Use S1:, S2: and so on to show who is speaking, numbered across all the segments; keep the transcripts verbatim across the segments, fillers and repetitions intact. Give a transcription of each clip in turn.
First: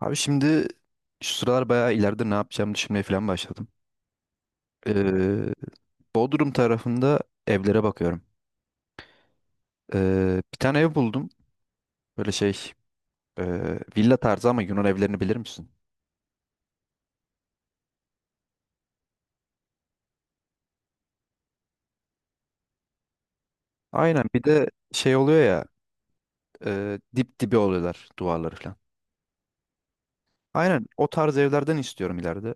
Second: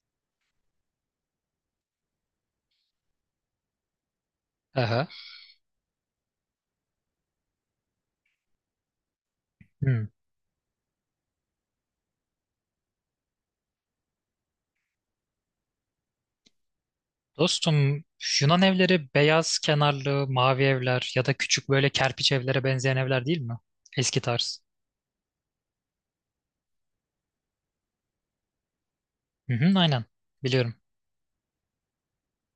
S1: Abi şimdi şu sıralar bayağı ileride ne yapacağımı düşünmeye falan başladım.
S2: Aha.
S1: Ee, Bodrum tarafında evlere bakıyorum.
S2: Hmm.
S1: Ee, bir tane ev buldum. Böyle şey e, villa tarzı ama Yunan evlerini bilir misin?
S2: Dostum Yunan evleri beyaz kenarlı mavi evler ya da küçük böyle kerpiç evlere benzeyen evler değil mi? Eski
S1: Aynen bir
S2: tarz.
S1: de şey oluyor ya e, dip dibi oluyorlar duvarları falan.
S2: Hı hı, aynen. Biliyorum.
S1: Aynen o tarz evlerden istiyorum ileride.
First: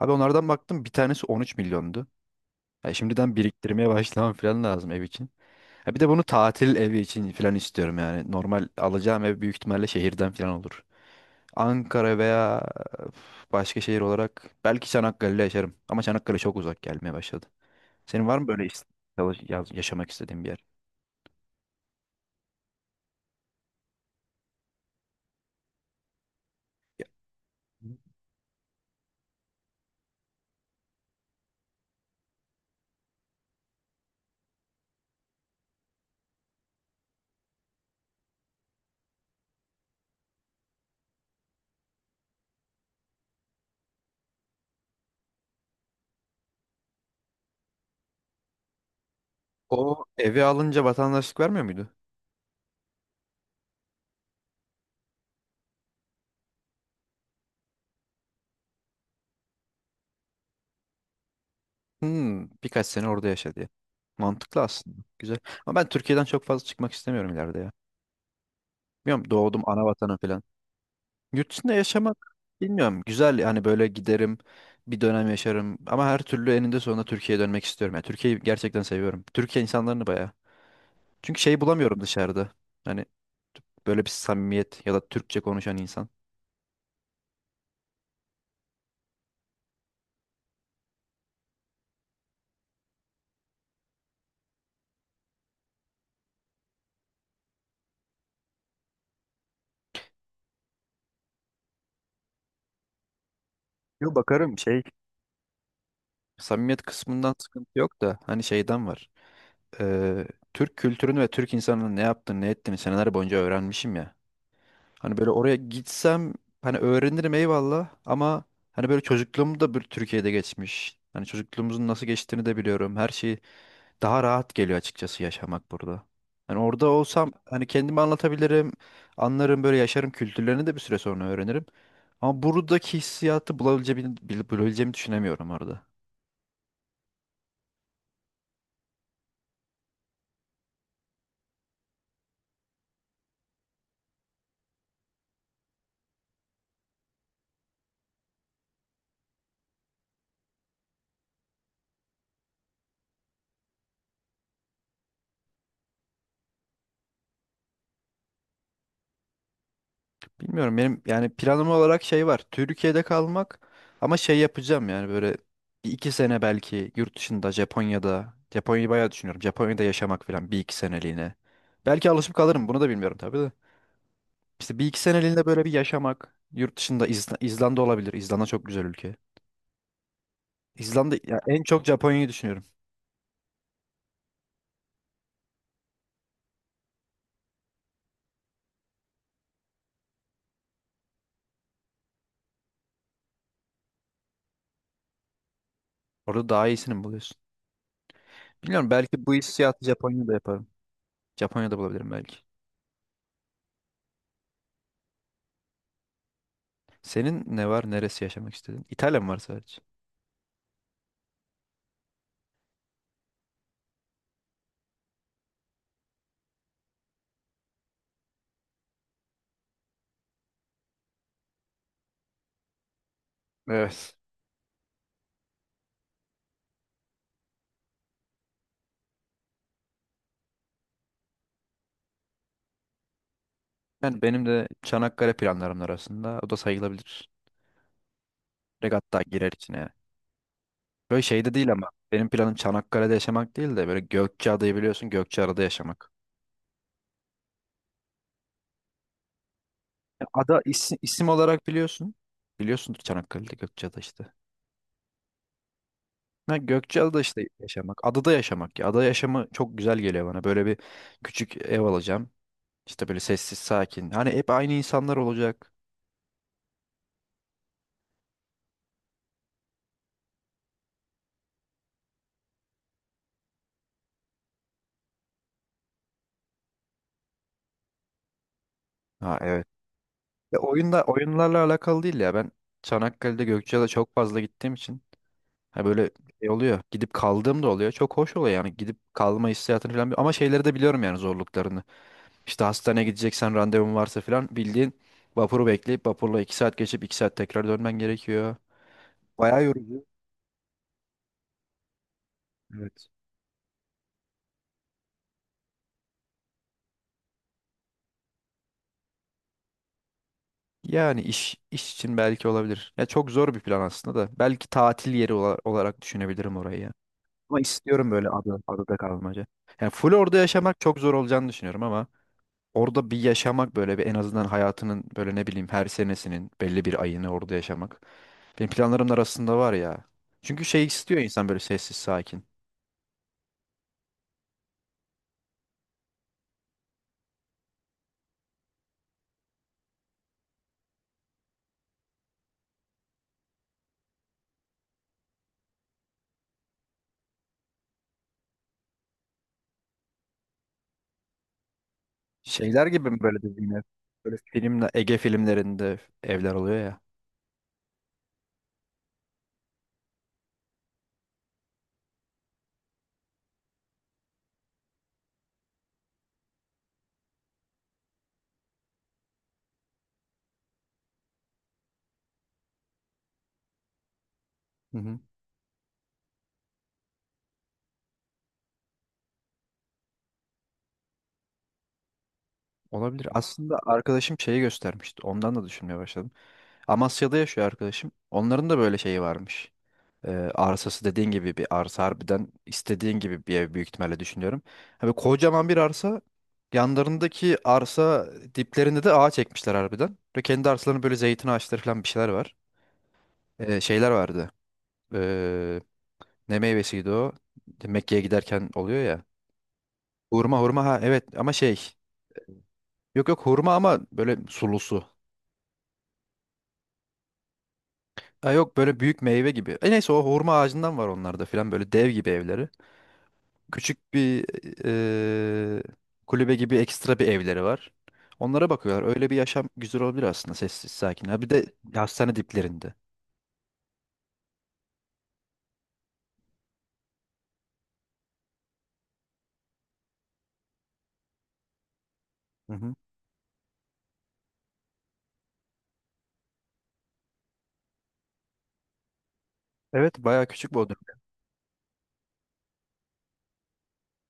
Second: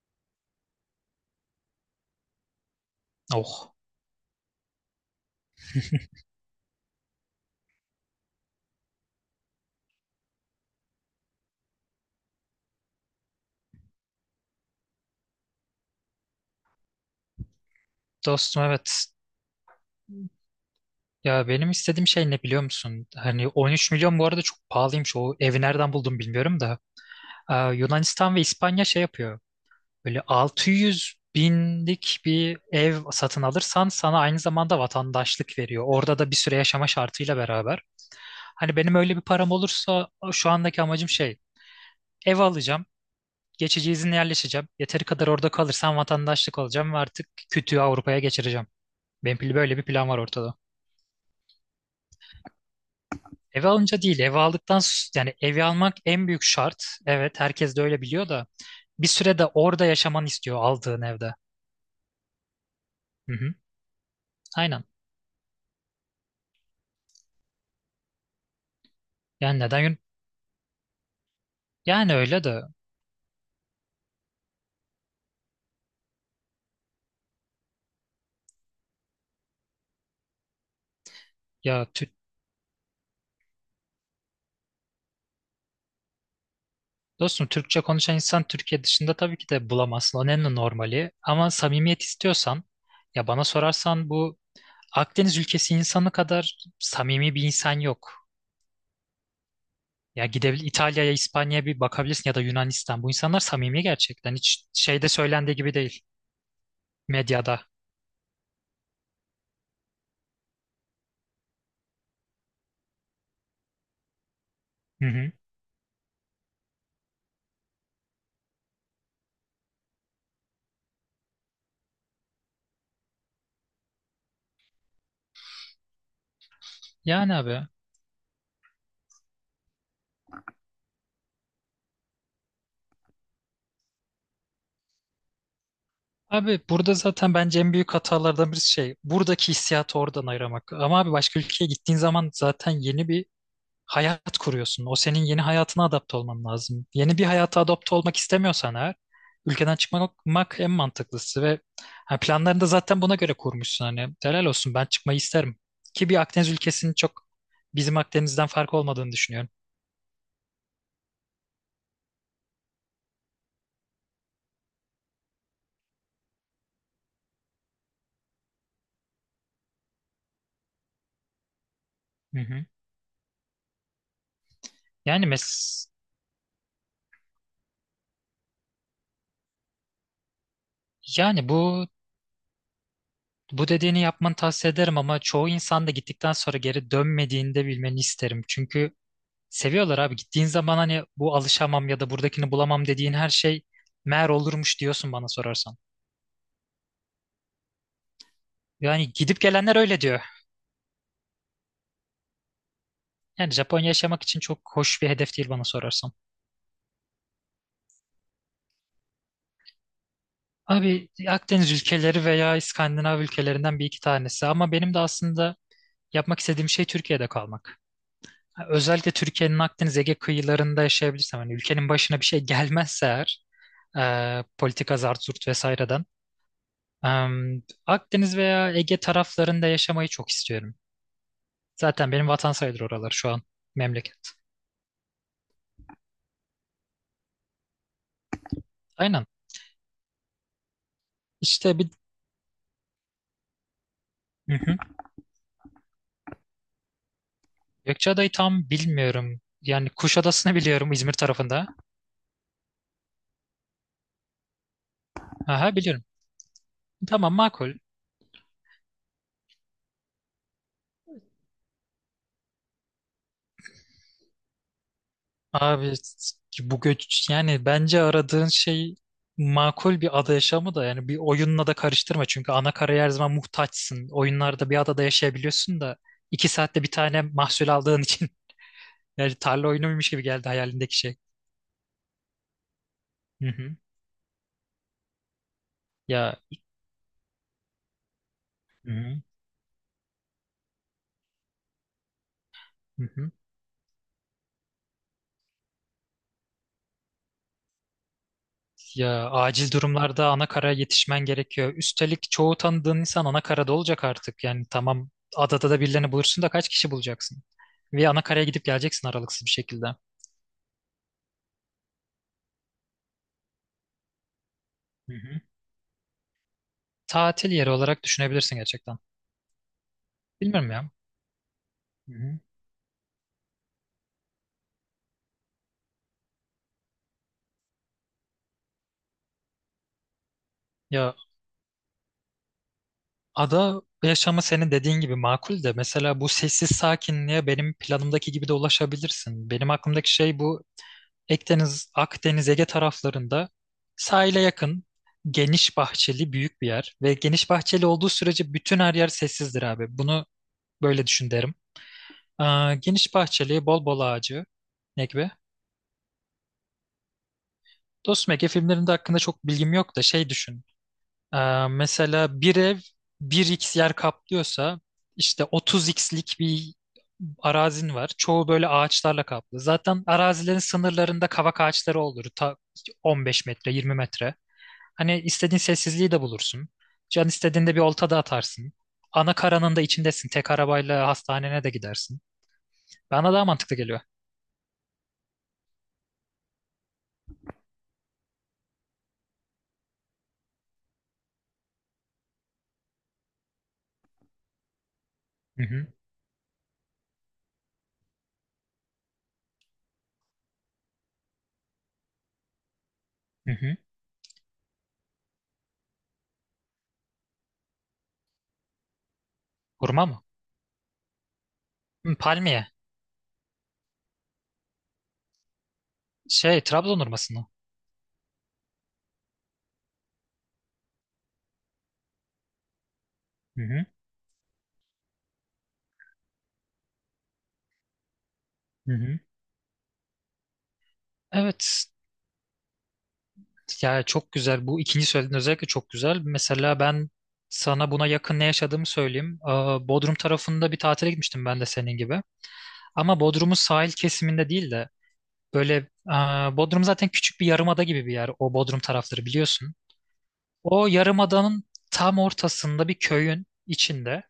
S1: Abi onlardan baktım bir tanesi on üç milyondu. Ya şimdiden
S2: Oh.
S1: biriktirmeye başlamam falan lazım ev için. Ha bir de bunu tatil evi için falan istiyorum yani. Normal alacağım ev büyük ihtimalle şehirden falan olur. Ankara veya başka şehir olarak belki Çanakkale'de yaşarım. Ama Çanakkale çok uzak gelmeye başladı. Senin var mı
S2: Dostum
S1: böyle is-
S2: evet.
S1: çalış- yaz- yaşamak istediğin bir yer?
S2: Ya benim istediğim şey ne biliyor musun? Hani 13 milyon bu arada çok pahalıymış. O evi nereden buldum bilmiyorum da.
S1: Ya,
S2: Ee, Yunanistan ve İspanya şey yapıyor. Böyle 600 binlik bir ev satın alırsan sana aynı zamanda vatandaşlık veriyor. Orada da bir süre yaşama şartıyla beraber. Hani benim öyle bir param olursa şu andaki amacım şey ev alacağım. Geçici izinle yerleşeceğim. Yeteri kadar orada kalırsam vatandaşlık alacağım ve artık kütüğü Avrupa'ya geçireceğim. Benim pil- böyle bir
S1: o
S2: plan var
S1: evi
S2: ortada.
S1: alınca vatandaşlık vermiyor muydu?
S2: Evi alınca değil, evi aldıktan s- yani evi almak en büyük şart. Evet, herkes de öyle biliyor da bir süre de orada yaşamanı istiyor aldığın evde.
S1: Hmm, birkaç sene orada
S2: Hı
S1: yaşa
S2: hı,
S1: diye. Mantıklı
S2: aynen.
S1: aslında. Güzel. Ama ben Türkiye'den çok fazla çıkmak istemiyorum ileride ya. Bilmiyorum
S2: Yani
S1: doğdum ana
S2: neden.
S1: vatanım falan. Yurt dışında
S2: Yani
S1: yaşamak
S2: öyle de.
S1: bilmiyorum. Güzel yani böyle giderim bir dönem yaşarım. Ama her türlü eninde sonunda Türkiye'ye dönmek istiyorum. Yani Türkiye'yi gerçekten seviyorum. Türkiye insanlarını bayağı. Çünkü şey
S2: ya
S1: bulamıyorum
S2: Tür-
S1: dışarıda. Hani böyle bir samimiyet ya da Türkçe konuşan insan.
S2: dostum Türkçe konuşan insan Türkiye dışında tabii ki de bulamazsın. O en normali. Ama samimiyet istiyorsan ya bana sorarsan bu Akdeniz ülkesi insanı kadar samimi bir insan yok. Ya gidebilir İtalya'ya, İspanya'ya bir bakabilirsin ya da Yunanistan. Bu insanlar samimi
S1: Yo
S2: gerçekten.
S1: bakarım
S2: Hiç
S1: şey.
S2: şeyde söylendiği gibi değil
S1: Samimiyet kısmından
S2: medyada.
S1: sıkıntı yok da hani şeyden var. Ee, Türk kültürünü ve Türk insanının ne yaptığını ne ettiğini seneler boyunca öğrenmişim ya.
S2: Hı
S1: Hani böyle
S2: hı.
S1: oraya gitsem hani öğrenirim eyvallah ama hani böyle çocukluğum da bir Türkiye'de geçmiş. Hani çocukluğumuzun nasıl geçtiğini de biliyorum. Her şey daha rahat geliyor açıkçası yaşamak burada. Hani orada olsam
S2: Yani
S1: hani
S2: abi.
S1: kendimi anlatabilirim, anlarım böyle yaşarım kültürlerini de bir süre sonra öğrenirim. Ama buradaki hissiyatı bulabileceğimi, bulabileceğimi düşünemiyorum orada.
S2: Abi burada zaten bence en büyük hatalardan birisi şey buradaki hissiyatı oradan ayıramak. Ama abi başka ülkeye gittiğin zaman zaten yeni bir hayat kuruyorsun. O senin yeni hayatına adapte olman lazım. Yeni bir hayata adapte olmak istemiyorsan eğer ülkeden çıkmak en mantıklısı ve ha, planlarını da zaten buna göre kurmuşsun. Hani helal olsun ben çıkmayı isterim. Ki bir Akdeniz ülkesinin çok bizim Akdeniz'den farkı olmadığını düşünüyorum.
S1: Bilmiyorum benim yani planım olarak şey var. Türkiye'de kalmak ama şey yapacağım yani böyle bir iki sene belki yurt dışında Japonya'da. Japonya'yı bayağı düşünüyorum. Japonya'da yaşamak falan bir iki seneliğine. Belki alışıp
S2: Hı hı.
S1: kalırım bunu da bilmiyorum tabii de. İşte bir iki
S2: Yani
S1: seneliğine böyle bir
S2: mes
S1: yaşamak. Yurt dışında İzla- İzlanda olabilir. İzlanda çok güzel ülke. İzlanda ya
S2: yani
S1: en çok
S2: bu
S1: Japonya'yı düşünüyorum.
S2: bu dediğini yapmanı tavsiye ederim ama çoğu insan da gittikten sonra geri dönmediğini de bilmeni isterim. Çünkü seviyorlar abi. Gittiğin zaman hani bu alışamam ya da buradakini bulamam dediğin her şey meğer olurmuş diyorsun bana sorarsan.
S1: Orada daha iyisini mi buluyorsun? Bilmiyorum
S2: Yani
S1: belki bu
S2: gidip gelenler
S1: hissiyatı
S2: öyle diyor.
S1: Japonya'da yaparım. Japonya'da bulabilirim belki.
S2: Yani Japonya yaşamak için çok hoş bir hedef değil bana sorarsan.
S1: Senin ne var? Neresi yaşamak istedin? İtalya mı var sadece?
S2: Abi Akdeniz ülkeleri veya İskandinav ülkelerinden bir iki tanesi ama benim de aslında yapmak istediğim şey Türkiye'de kalmak. Özellikle Türkiye'nin Akdeniz Ege kıyılarında yaşayabilirsem hani ülkenin başına bir şey gelmezse eğer
S1: Evet.
S2: e, politika zart zurt vesaireden. e, Akdeniz veya Ege taraflarında yaşamayı çok istiyorum. Zaten benim vatan sayılır oralar şu an
S1: Yani
S2: memleket.
S1: benim de Çanakkale planlarım arasında o da sayılabilir. Regatta
S2: Aynen.
S1: girer içine yani. Böyle şeyde değil
S2: İşte
S1: ama
S2: bir.
S1: benim planım Çanakkale'de yaşamak değil de böyle
S2: Hı
S1: Gökçeada'yı
S2: hı.
S1: biliyorsun, Gökçeada'da yaşamak.
S2: Gökçeada'yı tam bilmiyorum. Yani
S1: Yani
S2: Kuşadası'nı
S1: ada
S2: biliyorum
S1: isim,
S2: İzmir
S1: isim olarak
S2: tarafında.
S1: biliyorsun. Biliyorsundur Çanakkale'de Gökçeada işte.
S2: Aha biliyorum.
S1: Ha, Gökçeada'da
S2: Tamam
S1: işte
S2: makul.
S1: yaşamak. Adada yaşamak ya. Ada yaşamı çok güzel geliyor bana. Böyle bir küçük ev alacağım. İşte böyle sessiz sakin. Hani hep aynı insanlar olacak.
S2: Abi bu göç yani bence aradığın şey makul bir ada yaşamı da yani bir oyunla da karıştırma çünkü ana karaya her zaman muhtaçsın. Oyunlarda bir adada yaşayabiliyorsun da iki saatte bir tane mahsul aldığın için yani
S1: Ha evet.
S2: tarla oyunuymuş gibi geldi
S1: Ya
S2: hayalindeki
S1: oyunda,
S2: şey.
S1: oyunlarla alakalı değil ya. Ben Çanakkale'de
S2: Hı hı.
S1: Gökçeada çok fazla gittiğim için ha böyle
S2: Ya
S1: şey oluyor. Gidip kaldığım da oluyor. Çok hoş oluyor yani
S2: hı
S1: gidip
S2: hı.
S1: kalma hissiyatını falan. bi- Ama şeyleri de biliyorum yani zorluklarını. İşte hastaneye
S2: Hı hı.
S1: gideceksen randevun varsa falan bildiğin vapuru bekleyip vapurla iki saat geçip iki saat tekrar dönmen gerekiyor.
S2: Ya
S1: Bayağı
S2: acil
S1: yorucu.
S2: durumlarda ana karaya yetişmen gerekiyor. Üstelik çoğu tanıdığın
S1: Evet.
S2: insan ana karada olacak artık. Yani tamam adada da birilerini bulursun da kaç kişi bulacaksın? Ve ana karaya gidip geleceksin aralıksız bir şekilde.
S1: Yani iş iş için belki olabilir. Ya çok zor bir plan aslında da. Belki tatil
S2: Hı
S1: yeri
S2: hı.
S1: ola- olarak düşünebilirim orayı ya.
S2: Tatil
S1: Ama
S2: yeri olarak
S1: istiyorum böyle
S2: düşünebilirsin
S1: ada, adada
S2: gerçekten.
S1: kalmaca. Yani full orada
S2: Bilmiyorum
S1: yaşamak
S2: ya.
S1: çok zor olacağını düşünüyorum ama.
S2: Hı hı.
S1: orada bir yaşamak böyle bir en azından hayatının böyle ne bileyim her senesinin belli bir ayını orada yaşamak. Benim planlarım da arasında var ya. Çünkü şey
S2: Ya
S1: istiyor insan böyle sessiz sakin.
S2: ada yaşamı senin dediğin gibi makul de mesela bu sessiz sakinliğe benim planımdaki gibi de ulaşabilirsin. Benim aklımdaki şey bu Akdeniz, Akdeniz, Ege taraflarında sahile yakın, geniş bahçeli büyük bir yer. Ve geniş bahçeli olduğu sürece bütün her yer sessizdir abi. Bunu böyle düşün derim. Aa,
S1: Şeyler gibi
S2: geniş
S1: mi böyle
S2: bahçeli,
S1: dediğin ev?
S2: bol bol
S1: Böyle
S2: ağacı.
S1: filmle
S2: Ne
S1: Ege
S2: gibi?
S1: filmlerinde evler oluyor ya.
S2: Dostum Ege filmlerinde hakkında çok bilgim yok da şey düşün. Aa, mesela bir ev bir x yer kaplıyorsa işte otuz x'lik'lik bir arazin var. Çoğu böyle ağaçlarla kaplı. Zaten arazilerin sınırlarında kavak ağaçları olur. Ta 15 metre, 20 metre.
S1: Hı hı.
S2: Hani istediğin sessizliği de bulursun. Can istediğinde bir olta da atarsın. Ana karanın da içindesin. Tek arabayla hastanene de gidersin.
S1: Olabilir.
S2: Bana daha mantıklı
S1: Aslında
S2: geliyor.
S1: arkadaşım şeyi göstermişti. Ondan da düşünmeye başladım. Amasya'da yaşıyor arkadaşım. Onların da böyle şeyi varmış. Ee, arsası dediğin gibi bir arsa harbiden istediğin gibi bir ev büyük ihtimalle düşünüyorum. Hani
S2: Hı
S1: kocaman bir
S2: hı.
S1: arsa, yanlarındaki arsa diplerinde de ağaç ekmişler harbiden. Ve kendi arsalarında böyle zeytin ağaçları falan bir şeyler var.
S2: Hı hı.
S1: Ee, şeyler vardı. Ee, Ne meyvesiydi o? Mekke'ye giderken oluyor ya.
S2: Hurma mı?
S1: Hurma, hurma, ha evet ama şey.
S2: Hı, palmiye.
S1: Yok, yok hurma ama böyle sulusu.
S2: Şey, Trabzon hurması mı?
S1: Ha, yok böyle büyük meyve gibi. E neyse o hurma ağacından var onlarda filan, böyle dev gibi evleri.
S2: Hı hı.
S1: Küçük bir eee, kulübe gibi ekstra bir evleri var. Onlara
S2: Hı
S1: bakıyorlar.
S2: hı.
S1: Öyle bir yaşam güzel olabilir aslında, sessiz sakin. Ha bir de
S2: Evet.
S1: hastane diplerinde.
S2: Ya çok güzel. Bu ikinci söylediğin özellikle çok güzel. Mesela ben sana buna yakın ne yaşadığımı söyleyeyim. Aa, Bodrum tarafında bir tatile gitmiştim ben de senin gibi.
S1: Hı hı.
S2: Ama Bodrum'un sahil kesiminde değil de böyle aa, Bodrum zaten küçük bir yarımada gibi bir yer. O Bodrum tarafları biliyorsun.
S1: Evet bayağı küçük
S2: O
S1: Bodrum.
S2: yarımadanın tam ortasında bir köyün içinde.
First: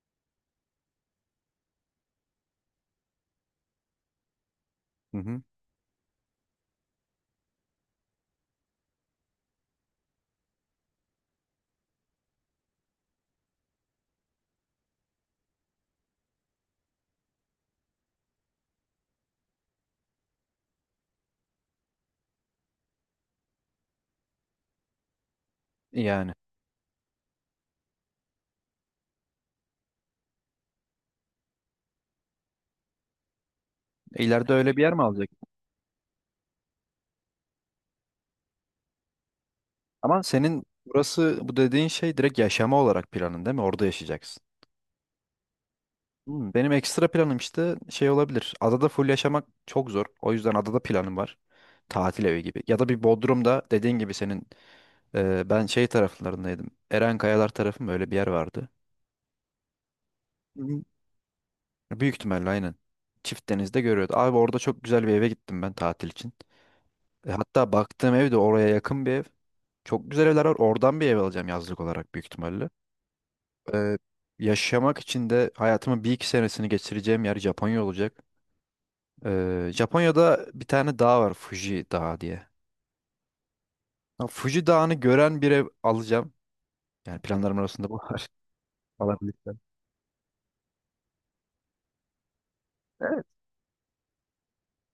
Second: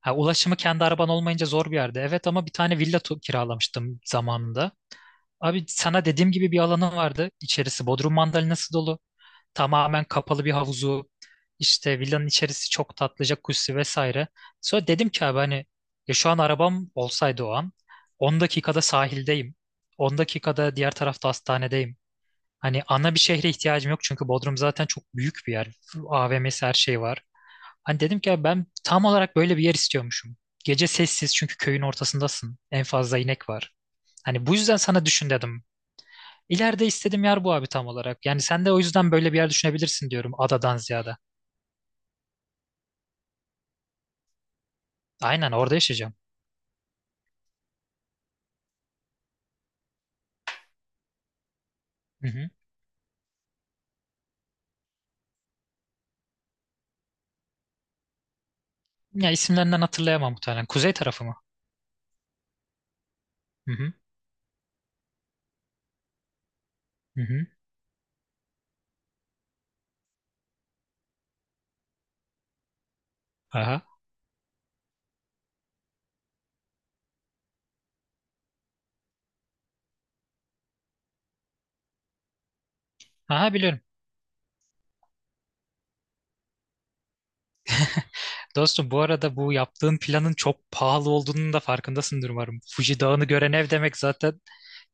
S2: Ha, ulaşımı kendi araban olmayınca zor bir yerde. Evet ama bir tane villa tu- kiralamıştım zamanında.
S1: Hı hı.
S2: Abi sana dediğim gibi bir alanı vardı. İçerisi Bodrum mandalinası dolu. Tamamen kapalı bir havuzu. İşte villanın içerisi çok tatlıca kuşu vesaire. Sonra dedim ki abi hani ya şu an arabam olsaydı o an 10 dakikada sahildeyim. 10 dakikada diğer tarafta hastanedeyim. Hani ana bir şehre ihtiyacım yok çünkü Bodrum zaten çok büyük bir yer.
S1: Yani
S2: A V M'si her şey var. Hani dedim ki "Ya ben tam olarak böyle bir yer istiyormuşum. Gece sessiz çünkü köyün ortasındasın. En fazla inek var. Hani
S1: ileride
S2: bu
S1: öyle
S2: yüzden
S1: bir yer mi
S2: sana
S1: alacak?
S2: düşün dedim. İleride istediğim yer bu abi tam olarak. Yani sen de o yüzden böyle bir yer düşünebilirsin
S1: Ama
S2: diyorum
S1: senin
S2: adadan ziyade.
S1: burası, bu dediğin şey direkt yaşama olarak planın değil mi? Orada yaşayacaksın.
S2: Aynen orada yaşayacağım.
S1: Hmm, benim ekstra planım işte şey olabilir. Adada full yaşamak çok zor. O yüzden adada planım var. Tatil
S2: Hı
S1: evi
S2: hı.
S1: gibi. Ya da bir Bodrum'da dediğin gibi senin. Ee, ben şey taraflarındaydım. Eren Kayalar tarafı mı öyle bir yer vardı?
S2: Ya isimlerinden hatırlayamam muhtemelen.
S1: Hı.
S2: Kuzey tarafı mı?
S1: Büyük ihtimalle aynen. Çift
S2: Hı
S1: denizde
S2: hı.
S1: görüyordu. Abi orada çok güzel bir eve gittim ben tatil için.
S2: Hı
S1: E,
S2: hı.
S1: hatta baktığım ev de oraya yakın bir ev. Çok güzel evler var. Oradan bir ev alacağım yazlık olarak büyük ihtimalle.
S2: Aha.
S1: Ee, Yaşamak için de hayatımın bir iki senesini geçireceğim yer Japonya olacak. Ee, Japonya'da bir tane dağ var, Fuji Dağı diye.
S2: Aha biliyorum.
S1: Ha, Fuji Dağı'nı gören bir ev alacağım. Yani planlarım arasında bu var.
S2: Dostum bu arada bu
S1: Alabilirsem.
S2: yaptığın planın çok pahalı olduğunun da farkındasındır umarım. Fuji Dağı'nı gören ev demek zaten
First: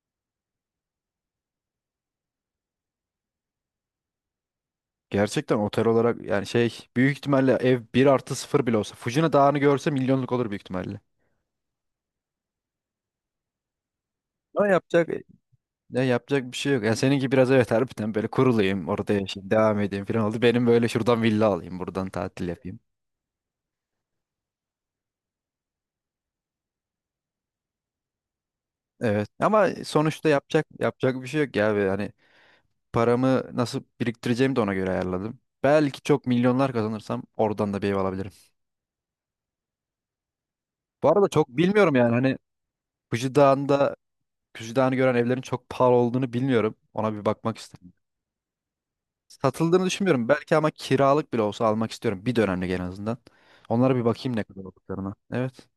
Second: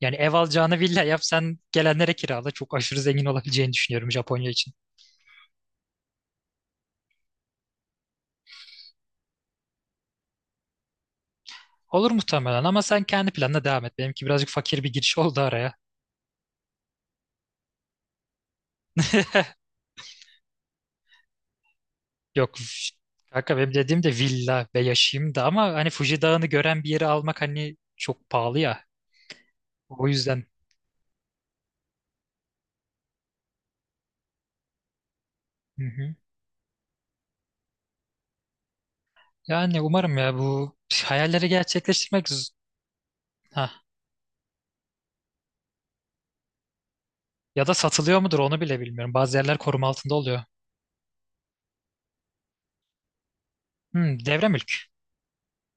S2: yani ev alacağını villa yap sen gelenlere kirala çok aşırı zengin olabileceğini düşünüyorum Japonya için.
S1: Gerçekten otel olarak yani şey, büyük ihtimalle ev bir artı sıfır bile olsa Fujina Dağı'nı görse milyonluk olur büyük ihtimalle.
S2: Olur muhtemelen ama sen kendi planına devam et. Benimki birazcık
S1: Ama
S2: fakir bir
S1: yapacak
S2: giriş oldu araya.
S1: Ya yapacak bir şey yok. Ya seninki biraz evet harbiden böyle kurulayım orada yaşayayım devam edeyim falan oldu. Benim böyle şuradan villa alayım buradan tatil
S2: Yok
S1: yapayım.
S2: üf, kanka benim dediğim de villa ve yaşayayım da ama hani Fuji Dağı'nı gören bir yeri almak hani çok pahalı ya.
S1: Evet ama
S2: O
S1: sonuçta
S2: yüzden.
S1: yapacak yapacak bir şey yok ya. Ve hani paramı nasıl biriktireceğimi de ona göre ayarladım.
S2: Hı
S1: Belki
S2: hı.
S1: çok milyonlar kazanırsam oradan da bir ev alabilirim.
S2: Yani umarım ya bu
S1: Bu arada çok
S2: hayalleri
S1: bilmiyorum yani
S2: gerçekleştirmek.
S1: hani Fuji Dağı'nda Fuji Dağı'nı gören evlerin çok pahalı olduğunu bilmiyorum. Ona bir bakmak
S2: Ya da
S1: istedim.
S2: satılıyor mudur onu bile bilmiyorum. Bazı yerler
S1: Satıldığını
S2: koruma altında
S1: düşünmüyorum.
S2: oluyor.
S1: Belki ama kiralık bile olsa almak istiyorum. Bir dönemlik en azından. Onlara bir
S2: Hmm,
S1: bakayım ne
S2: devre
S1: kadar
S2: mülk.
S1: olduklarına. Evet.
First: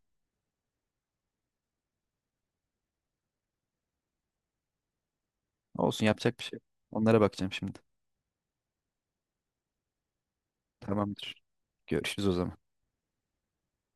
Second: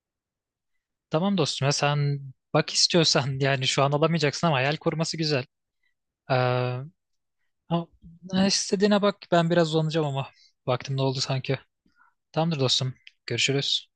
S2: Tamam dostum ya sen bak istiyorsan yani şu an alamayacaksın ama hayal koruması güzel.
S1: Olsun
S2: Ee,
S1: yapacak bir şey yok. Onlara bakacağım şimdi.
S2: ama istediğine bak ben biraz uzanacağım ama vaktim doldu
S1: Tamamdır.
S2: sanki.
S1: Görüşürüz o zaman.
S2: Tamamdır dostum. Görüşürüz.